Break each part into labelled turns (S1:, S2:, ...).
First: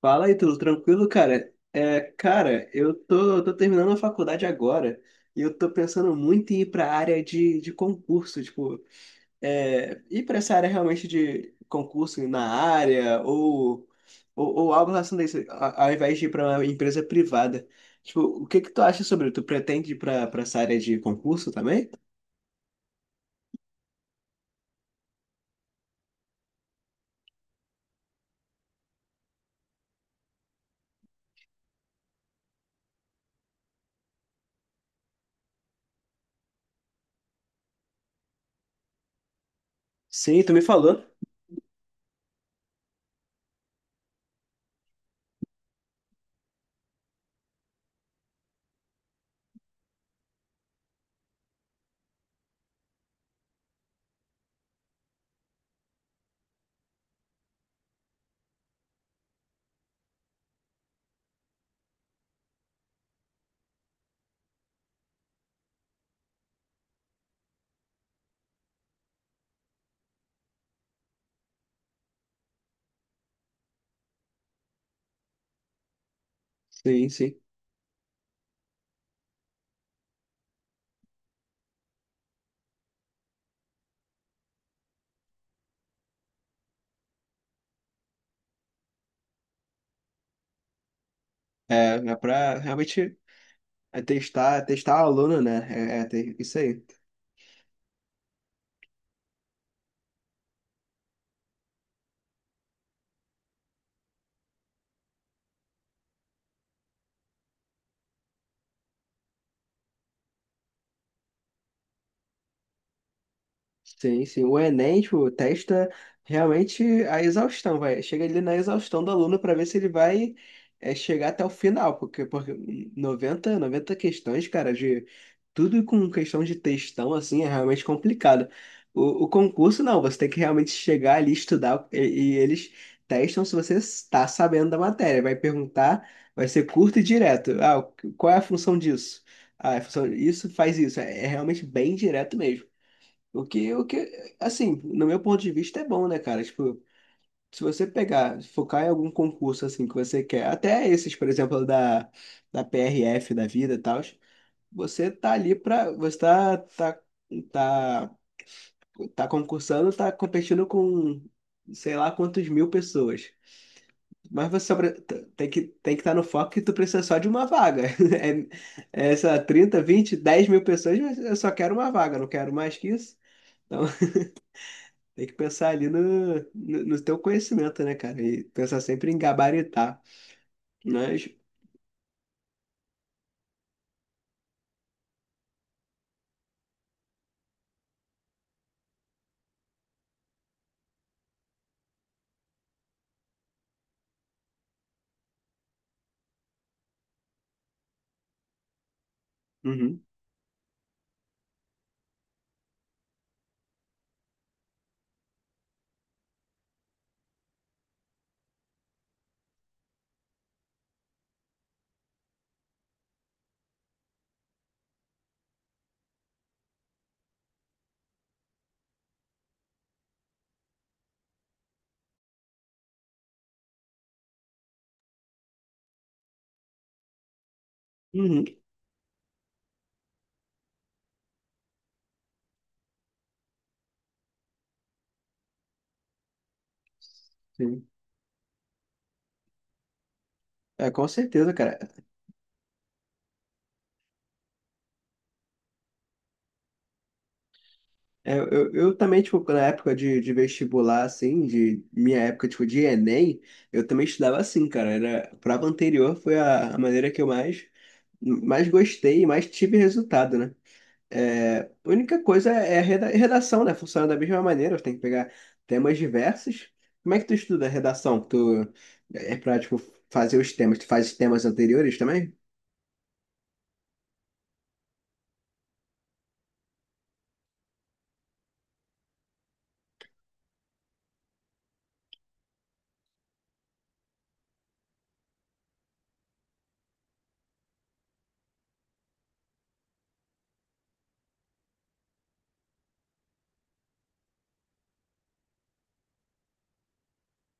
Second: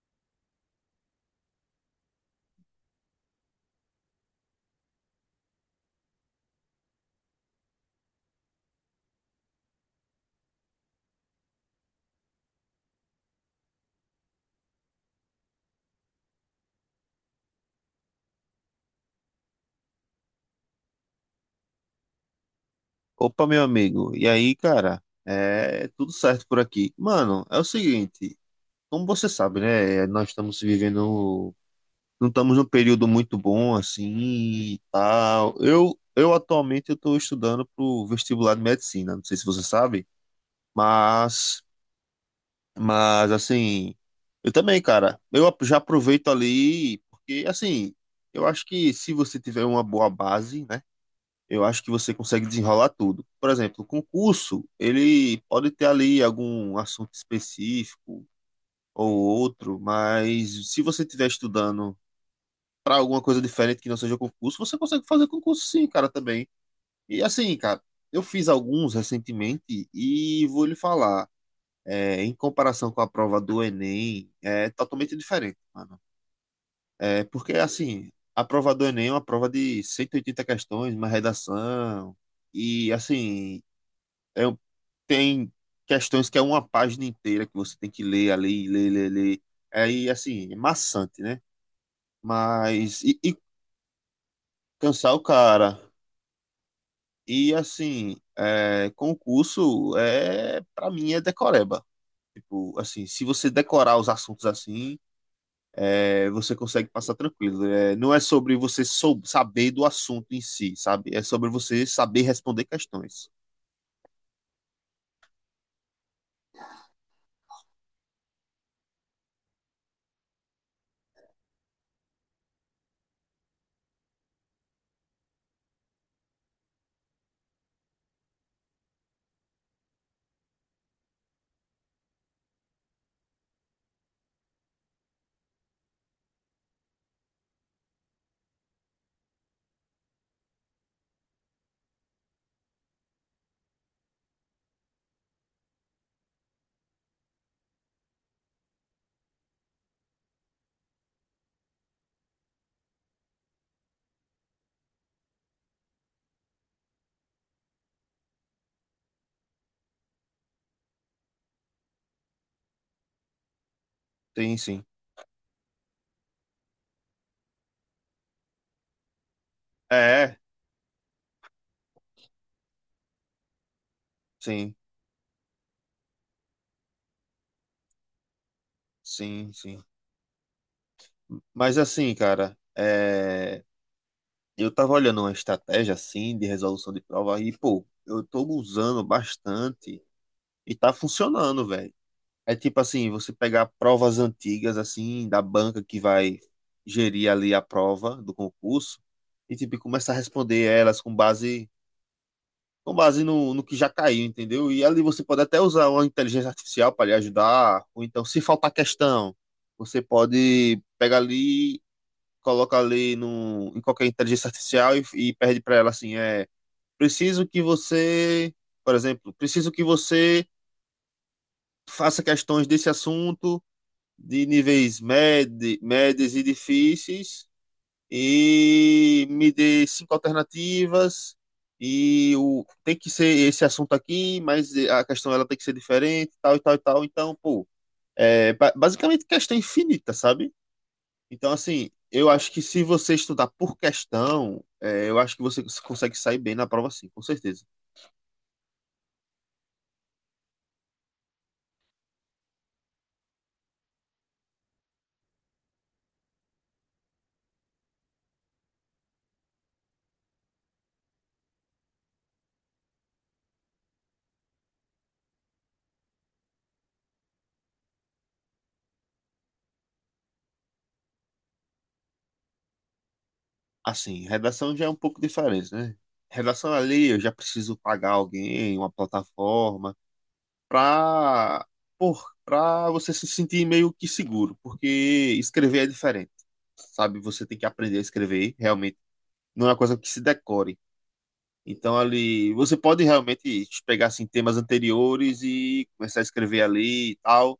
S1: Fala aí, tudo tranquilo, cara? É, cara, eu tô terminando a faculdade agora e eu tô pensando muito em ir pra área de concurso, tipo, ir pra essa área realmente de concurso na área ou algo relacionado a isso, ao invés de ir pra uma empresa privada. Tipo, o que que tu acha sobre? Tu pretende ir pra essa área de concurso também?
S2: Opa, meu amigo. E aí, cara? É tudo certo por aqui. Mano, é o seguinte, como você sabe, né? Nós estamos vivendo, não estamos num período muito bom assim, e tal. Eu atualmente eu estou estudando pro vestibular de medicina. Não sei se você sabe,
S1: Sim, tu me falou.
S2: mas, mas assim, eu também, cara. Eu já aproveito ali porque assim, eu acho que se você tiver uma boa base, né? Eu acho que você consegue desenrolar tudo. Por exemplo, o concurso, ele pode ter ali algum assunto específico ou outro, mas se você estiver estudando para alguma coisa diferente que não seja concurso, você consegue fazer concurso sim, cara, também. E assim, cara, eu fiz alguns recentemente e vou lhe falar, em comparação com a prova do Enem, é totalmente diferente, mano.
S1: Sim, sim.
S2: Porque assim, a prova do Enem é uma prova de 180 questões, uma redação, e assim, É, um, tem questões que é uma página inteira que você tem que ler, ali, ler, ler, ler. Aí, assim, é maçante, né?
S1: É, é pra
S2: Mas,
S1: realmente.
S2: e
S1: É testar a
S2: cansar o
S1: aluna, né?
S2: cara.
S1: É, isso aí.
S2: E, assim, concurso, para mim, é decoreba. Tipo, assim, se você decorar os assuntos assim, você consegue passar tranquilo. É, não é sobre você sou, saber do assunto em si, sabe? É sobre você saber responder questões.
S1: Sim, sim. O Enem, tipo, testa realmente a exaustão, vai. Chega ali na exaustão do aluno para ver se ele vai chegar até o final, porque noventa questões, cara, de tudo com questão de textão, assim, é realmente complicado. O concurso, não, você tem que realmente chegar ali, estudar, e eles testam se você está sabendo da matéria. Vai perguntar, vai ser curto e direto. Ah, qual é a função disso? Ah, a função, isso faz isso. É realmente bem direto mesmo. O que, assim, no meu ponto de vista é bom, né, cara? Tipo, se você pegar, focar em algum concurso, assim, que você quer, até esses, por exemplo, da PRF, da vida e tal, você tá, tá, tá, tá concursando, tá competindo com, sei lá, quantos mil pessoas. Mas
S2: Sim,
S1: você só
S2: sim.
S1: tem que estar no foco que tu precisa só de uma vaga. É, é, sei lá, 30, 20,
S2: É,
S1: 10 mil pessoas, mas eu só quero uma vaga, não quero mais que isso. Então,
S2: sim,
S1: tem que pensar ali no, no teu conhecimento, né, cara? E pensar sempre em
S2: sim, sim.
S1: gabaritar. Mas,
S2: Mas assim, cara, eu tava olhando uma estratégia assim de resolução de prova e, pô, eu tô usando bastante e tá funcionando, velho. É tipo assim, você pegar provas antigas assim da banca que vai gerir ali a prova do concurso e tipo
S1: uhum,
S2: começar a responder elas com base no que já caiu, entendeu? E ali você pode até usar uma inteligência artificial para lhe ajudar, ou então se faltar questão, você pode pegar ali coloca ali no, em qualquer inteligência artificial e pede para ela assim, preciso que você, por exemplo, preciso que você faça questões desse assunto de níveis médios e difíceis
S1: uhum,
S2: e me dê cinco alternativas e o tem que ser esse assunto aqui, mas a questão ela tem que ser diferente, tal e tal e tal. Então, pô,
S1: sim.
S2: é basicamente questão infinita, sabe?
S1: É, com
S2: Então,
S1: certeza, cara.
S2: assim, eu acho que se você estudar por questão, eu acho que você consegue sair bem na prova, sim, com certeza.
S1: É, eu também, tipo, na época de vestibular, assim, de minha época, tipo, de Enem, eu também estudava assim, cara. A prova anterior foi a maneira que eu mais gostei e mais tive resultado, né? É, a única coisa é a redação, né? Funciona da mesma maneira, tem que pegar temas diversos. Como é que tu estuda a redação? Tu é pra, tipo, fazer os temas, tu faz os temas anteriores também?
S2: Assim, redação já é um pouco diferente, né? Redação ali, eu já preciso pagar alguém, uma plataforma, pra, pra você se sentir meio que seguro, porque escrever é diferente, sabe? Você tem que aprender a escrever, realmente. Não é uma coisa que se decore. Então, ali, você pode realmente pegar, assim, temas anteriores e começar a escrever ali e tal.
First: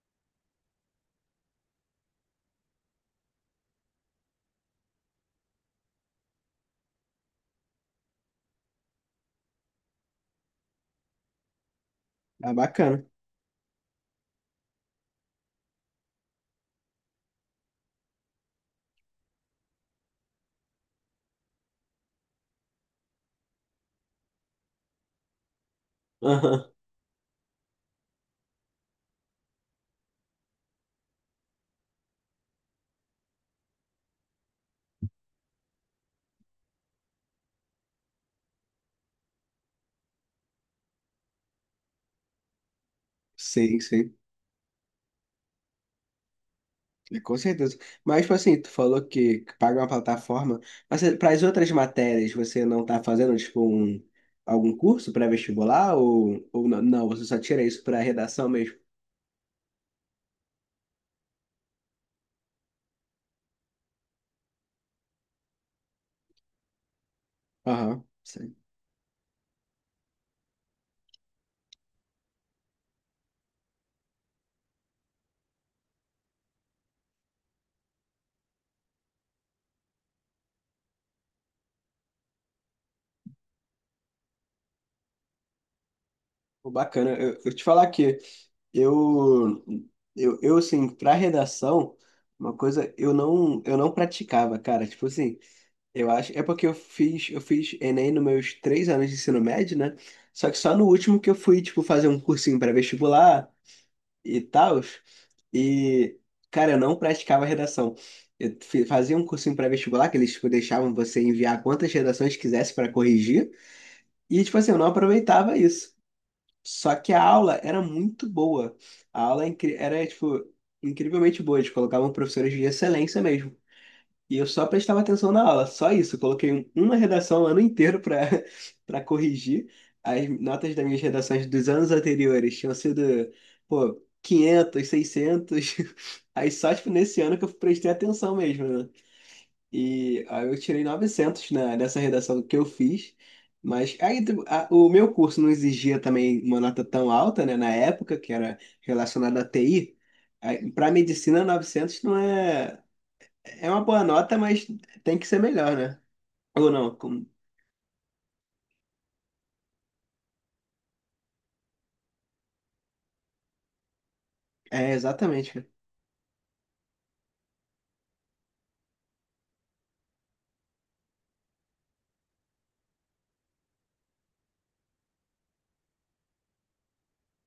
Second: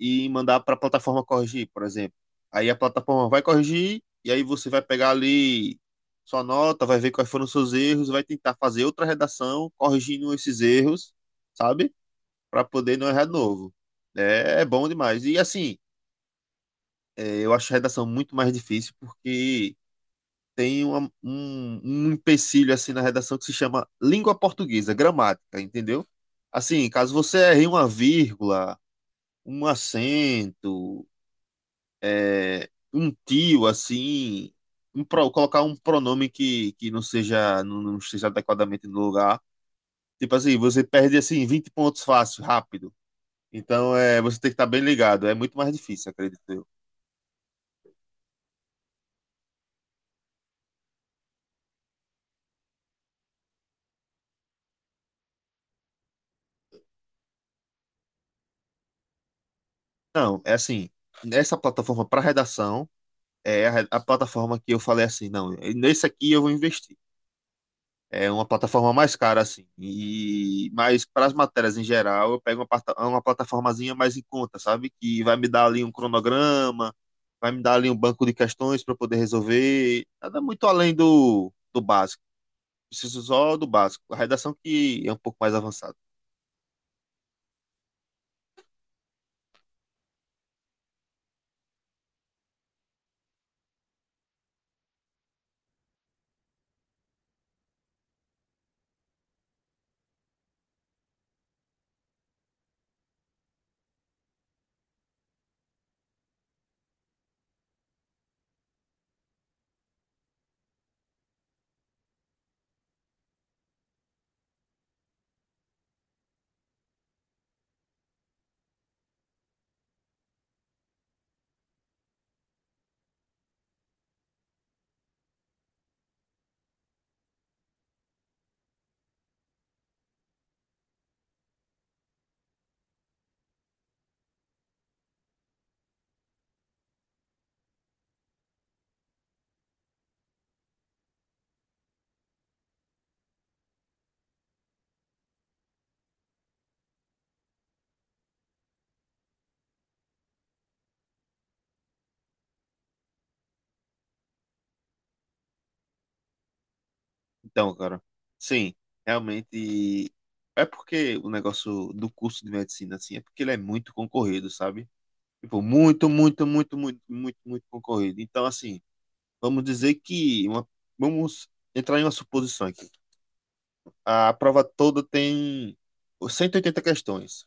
S2: E mandar para a plataforma corrigir, por exemplo. Aí a plataforma vai corrigir e aí você vai pegar ali sua nota, vai ver quais foram os seus erros, vai tentar fazer outra redação corrigindo esses erros, sabe?
S1: Ah,
S2: Para poder
S1: bacana.
S2: não errar de novo. É, é bom demais. E assim, eu acho a redação muito mais difícil porque tem um empecilho assim na redação que se chama língua portuguesa, gramática, entendeu?
S1: Aham.
S2: Assim, caso você erre uma vírgula, um acento, um tio, assim, um colocar um pronome que não seja, não esteja adequadamente no lugar. Tipo assim, você perde assim 20 pontos fácil, rápido.
S1: Sim,
S2: Então
S1: sim.
S2: você tem que estar bem ligado. É muito mais difícil, acredito eu.
S1: É, com certeza. Mas, tipo assim, tu falou que paga uma plataforma, mas para as outras matérias você não tá fazendo, tipo, algum curso pré-vestibular ou não, não, você só tira isso para redação mesmo?
S2: Não, é assim, essa plataforma para redação é a plataforma que eu falei assim, não, nesse aqui eu vou investir.
S1: Aham,
S2: É uma
S1: sim.
S2: plataforma mais cara, assim. Mas para as matérias em geral, eu pego uma plataformazinha mais em conta, sabe? Que vai me dar ali um cronograma, vai me dar ali um banco de questões para poder resolver. Nada muito além do básico. Preciso só do básico. A redação que é um pouco mais avançada.
S1: Pô, bacana. Eu te falar que Eu, eu assim, para redação, uma coisa eu não, praticava, cara. Tipo assim, eu acho, é porque eu fiz Enem nos meus 3 anos de ensino médio, né? Só que só no último que eu fui, tipo, fazer um cursinho para vestibular e tal. E, cara, eu não praticava redação. Eu fazia um cursinho para vestibular que eles, tipo, deixavam você enviar quantas redações quisesse para corrigir. E, tipo assim, eu não aproveitava isso. Só que a aula era muito boa. A aula era, tipo, incrivelmente boa. Eles colocavam professores de excelência mesmo. E eu só prestava atenção na aula, só isso. Eu coloquei uma redação o ano inteiro para para corrigir. As notas das minhas redações dos anos anteriores tinham sido, pô, 500 600. Aí só, tipo, nesse ano que eu prestei atenção mesmo, né? E aí eu tirei 900 nessa redação que eu fiz. Mas aí, o meu curso não exigia também uma nota tão alta, né? Na época, que era relacionada à TI. Para medicina, 900 não é... É uma boa nota, mas tem que ser melhor, né? Ou não?
S2: Então, cara, sim, realmente. É porque o negócio do curso de medicina, assim, é porque ele é muito concorrido, sabe?
S1: É, exatamente,
S2: Tipo,
S1: cara.
S2: muito, muito, muito, muito, muito, muito concorrido. Então, assim. Vamos dizer que vamos entrar em uma suposição aqui. A prova toda tem 180 questões.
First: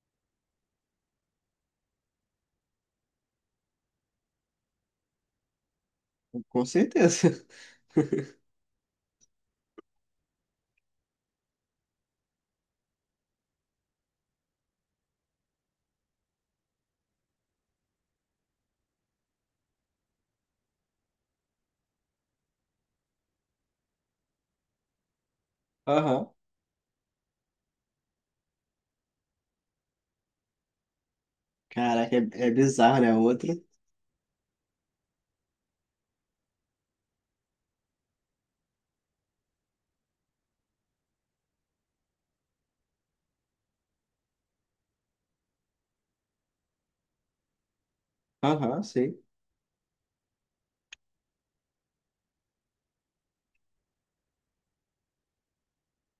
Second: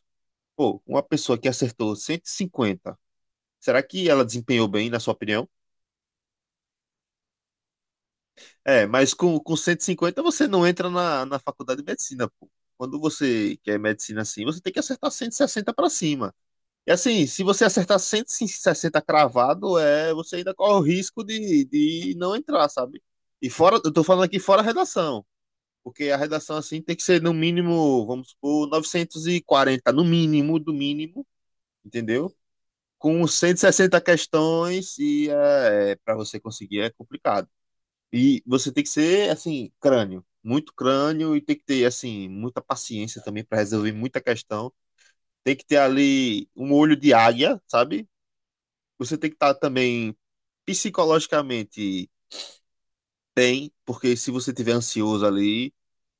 S2: Pô, uma pessoa que acertou 150, será que ela desempenhou bem, na sua opinião?
S1: Com certeza.
S2: É, mas com 150 você não entra na, faculdade de medicina, pô. Quando você quer medicina assim, você tem que acertar 160 para cima. E assim, se você acertar 160 cravado, você ainda corre o risco de não entrar, sabe? E fora, eu tô falando aqui fora a redação. Porque a
S1: Aham.
S2: redação assim tem que ser no mínimo, vamos supor, 940 no mínimo, do mínimo,
S1: Caraca, é,
S2: entendeu?
S1: é bizarro, né?
S2: Com
S1: Outro.
S2: 160 questões e para você conseguir é complicado. E você tem que ser, assim, crânio, muito crânio e tem que ter, assim, muita paciência também para resolver muita questão. Tem que ter ali um olho de águia, sabe?
S1: Aham,
S2: Você
S1: sim.
S2: tem que estar também psicologicamente tem, porque se você tiver ansioso ali,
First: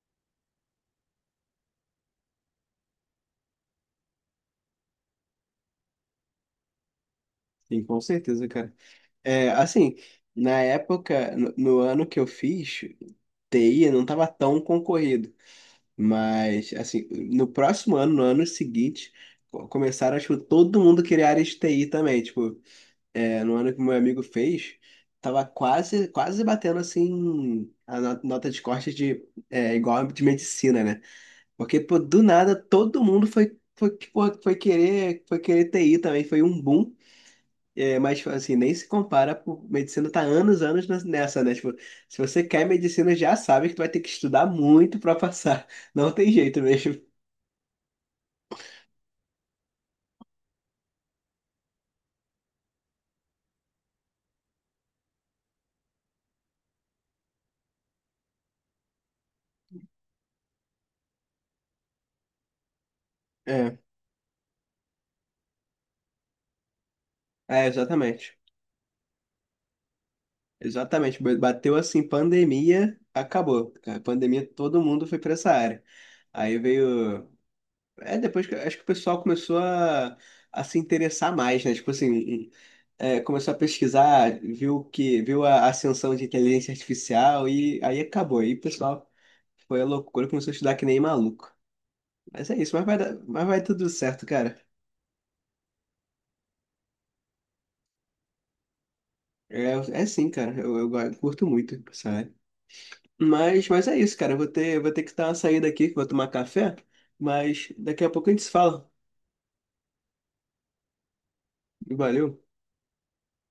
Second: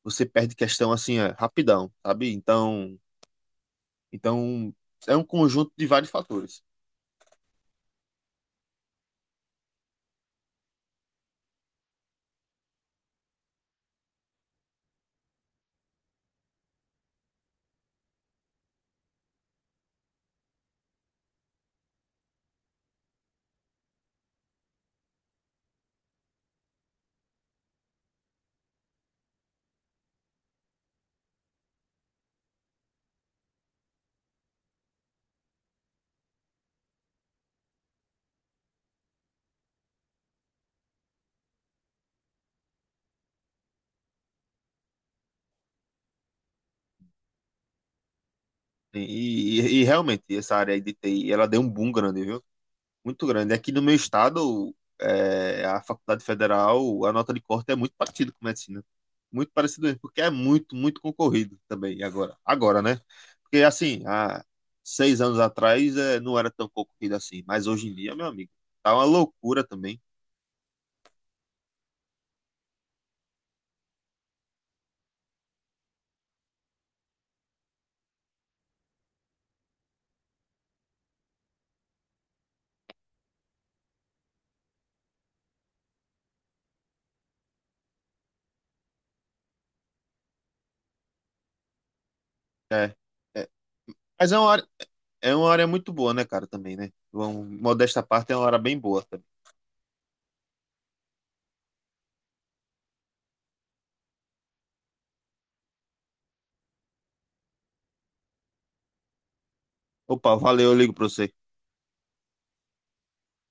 S2: você perde questão assim, rapidão, sabe? então, é um conjunto de vários fatores.
S1: Sim, com certeza, cara. É, assim, na época, no ano que eu fiz, TI não estava tão concorrido. Mas, assim, no próximo ano, no ano seguinte, começaram, acho que todo mundo queria área de TI também. Tipo, no ano que meu amigo fez, tava quase, quase batendo, assim, a nota de corte de, igual a de medicina, né? Porque, pô, do nada, todo mundo foi querer TI também. Foi um boom. É, mas tipo, assim, nem se compara, pô, medicina tá anos, anos nessa, né? Tipo, se você quer medicina, já sabe que tu vai ter que estudar muito pra passar. Não tem jeito mesmo.
S2: E, e realmente, essa área aí de TI, ela deu um boom grande, viu? Muito grande. Aqui no meu estado, a Faculdade Federal, a nota de corte é muito parecida com medicina. Muito parecido mesmo, porque é muito, muito concorrido também agora. Agora, né? Porque
S1: É,
S2: assim, há 6 anos atrás, não era tão concorrido assim, mas
S1: é,
S2: hoje em dia, meu
S1: exatamente.
S2: amigo, tá uma loucura também.
S1: Exatamente. Bateu assim, pandemia, acabou, cara. Pandemia, todo mundo foi pra essa área. Aí veio. É, depois que acho que o pessoal começou a se interessar mais, né? Tipo assim, começou a pesquisar, viu a ascensão de inteligência artificial e aí acabou. Aí, o pessoal. Foi a loucura, começou a estudar que nem maluco. Mas é isso, mas
S2: É,
S1: vai dar, mas
S2: é.
S1: vai tudo certo,
S2: Mas
S1: cara.
S2: é uma área muito boa, né, cara, também, né? Vamos, modesta parte, é uma área bem boa também.
S1: É, é sim, cara. Eu curto muito, sabe? Mas é isso, cara. Eu vou ter que dar uma saída aqui, que eu vou tomar café. Mas daqui a pouco a gente se fala.
S2: Opa, valeu, eu ligo pra você.
S1: Valeu.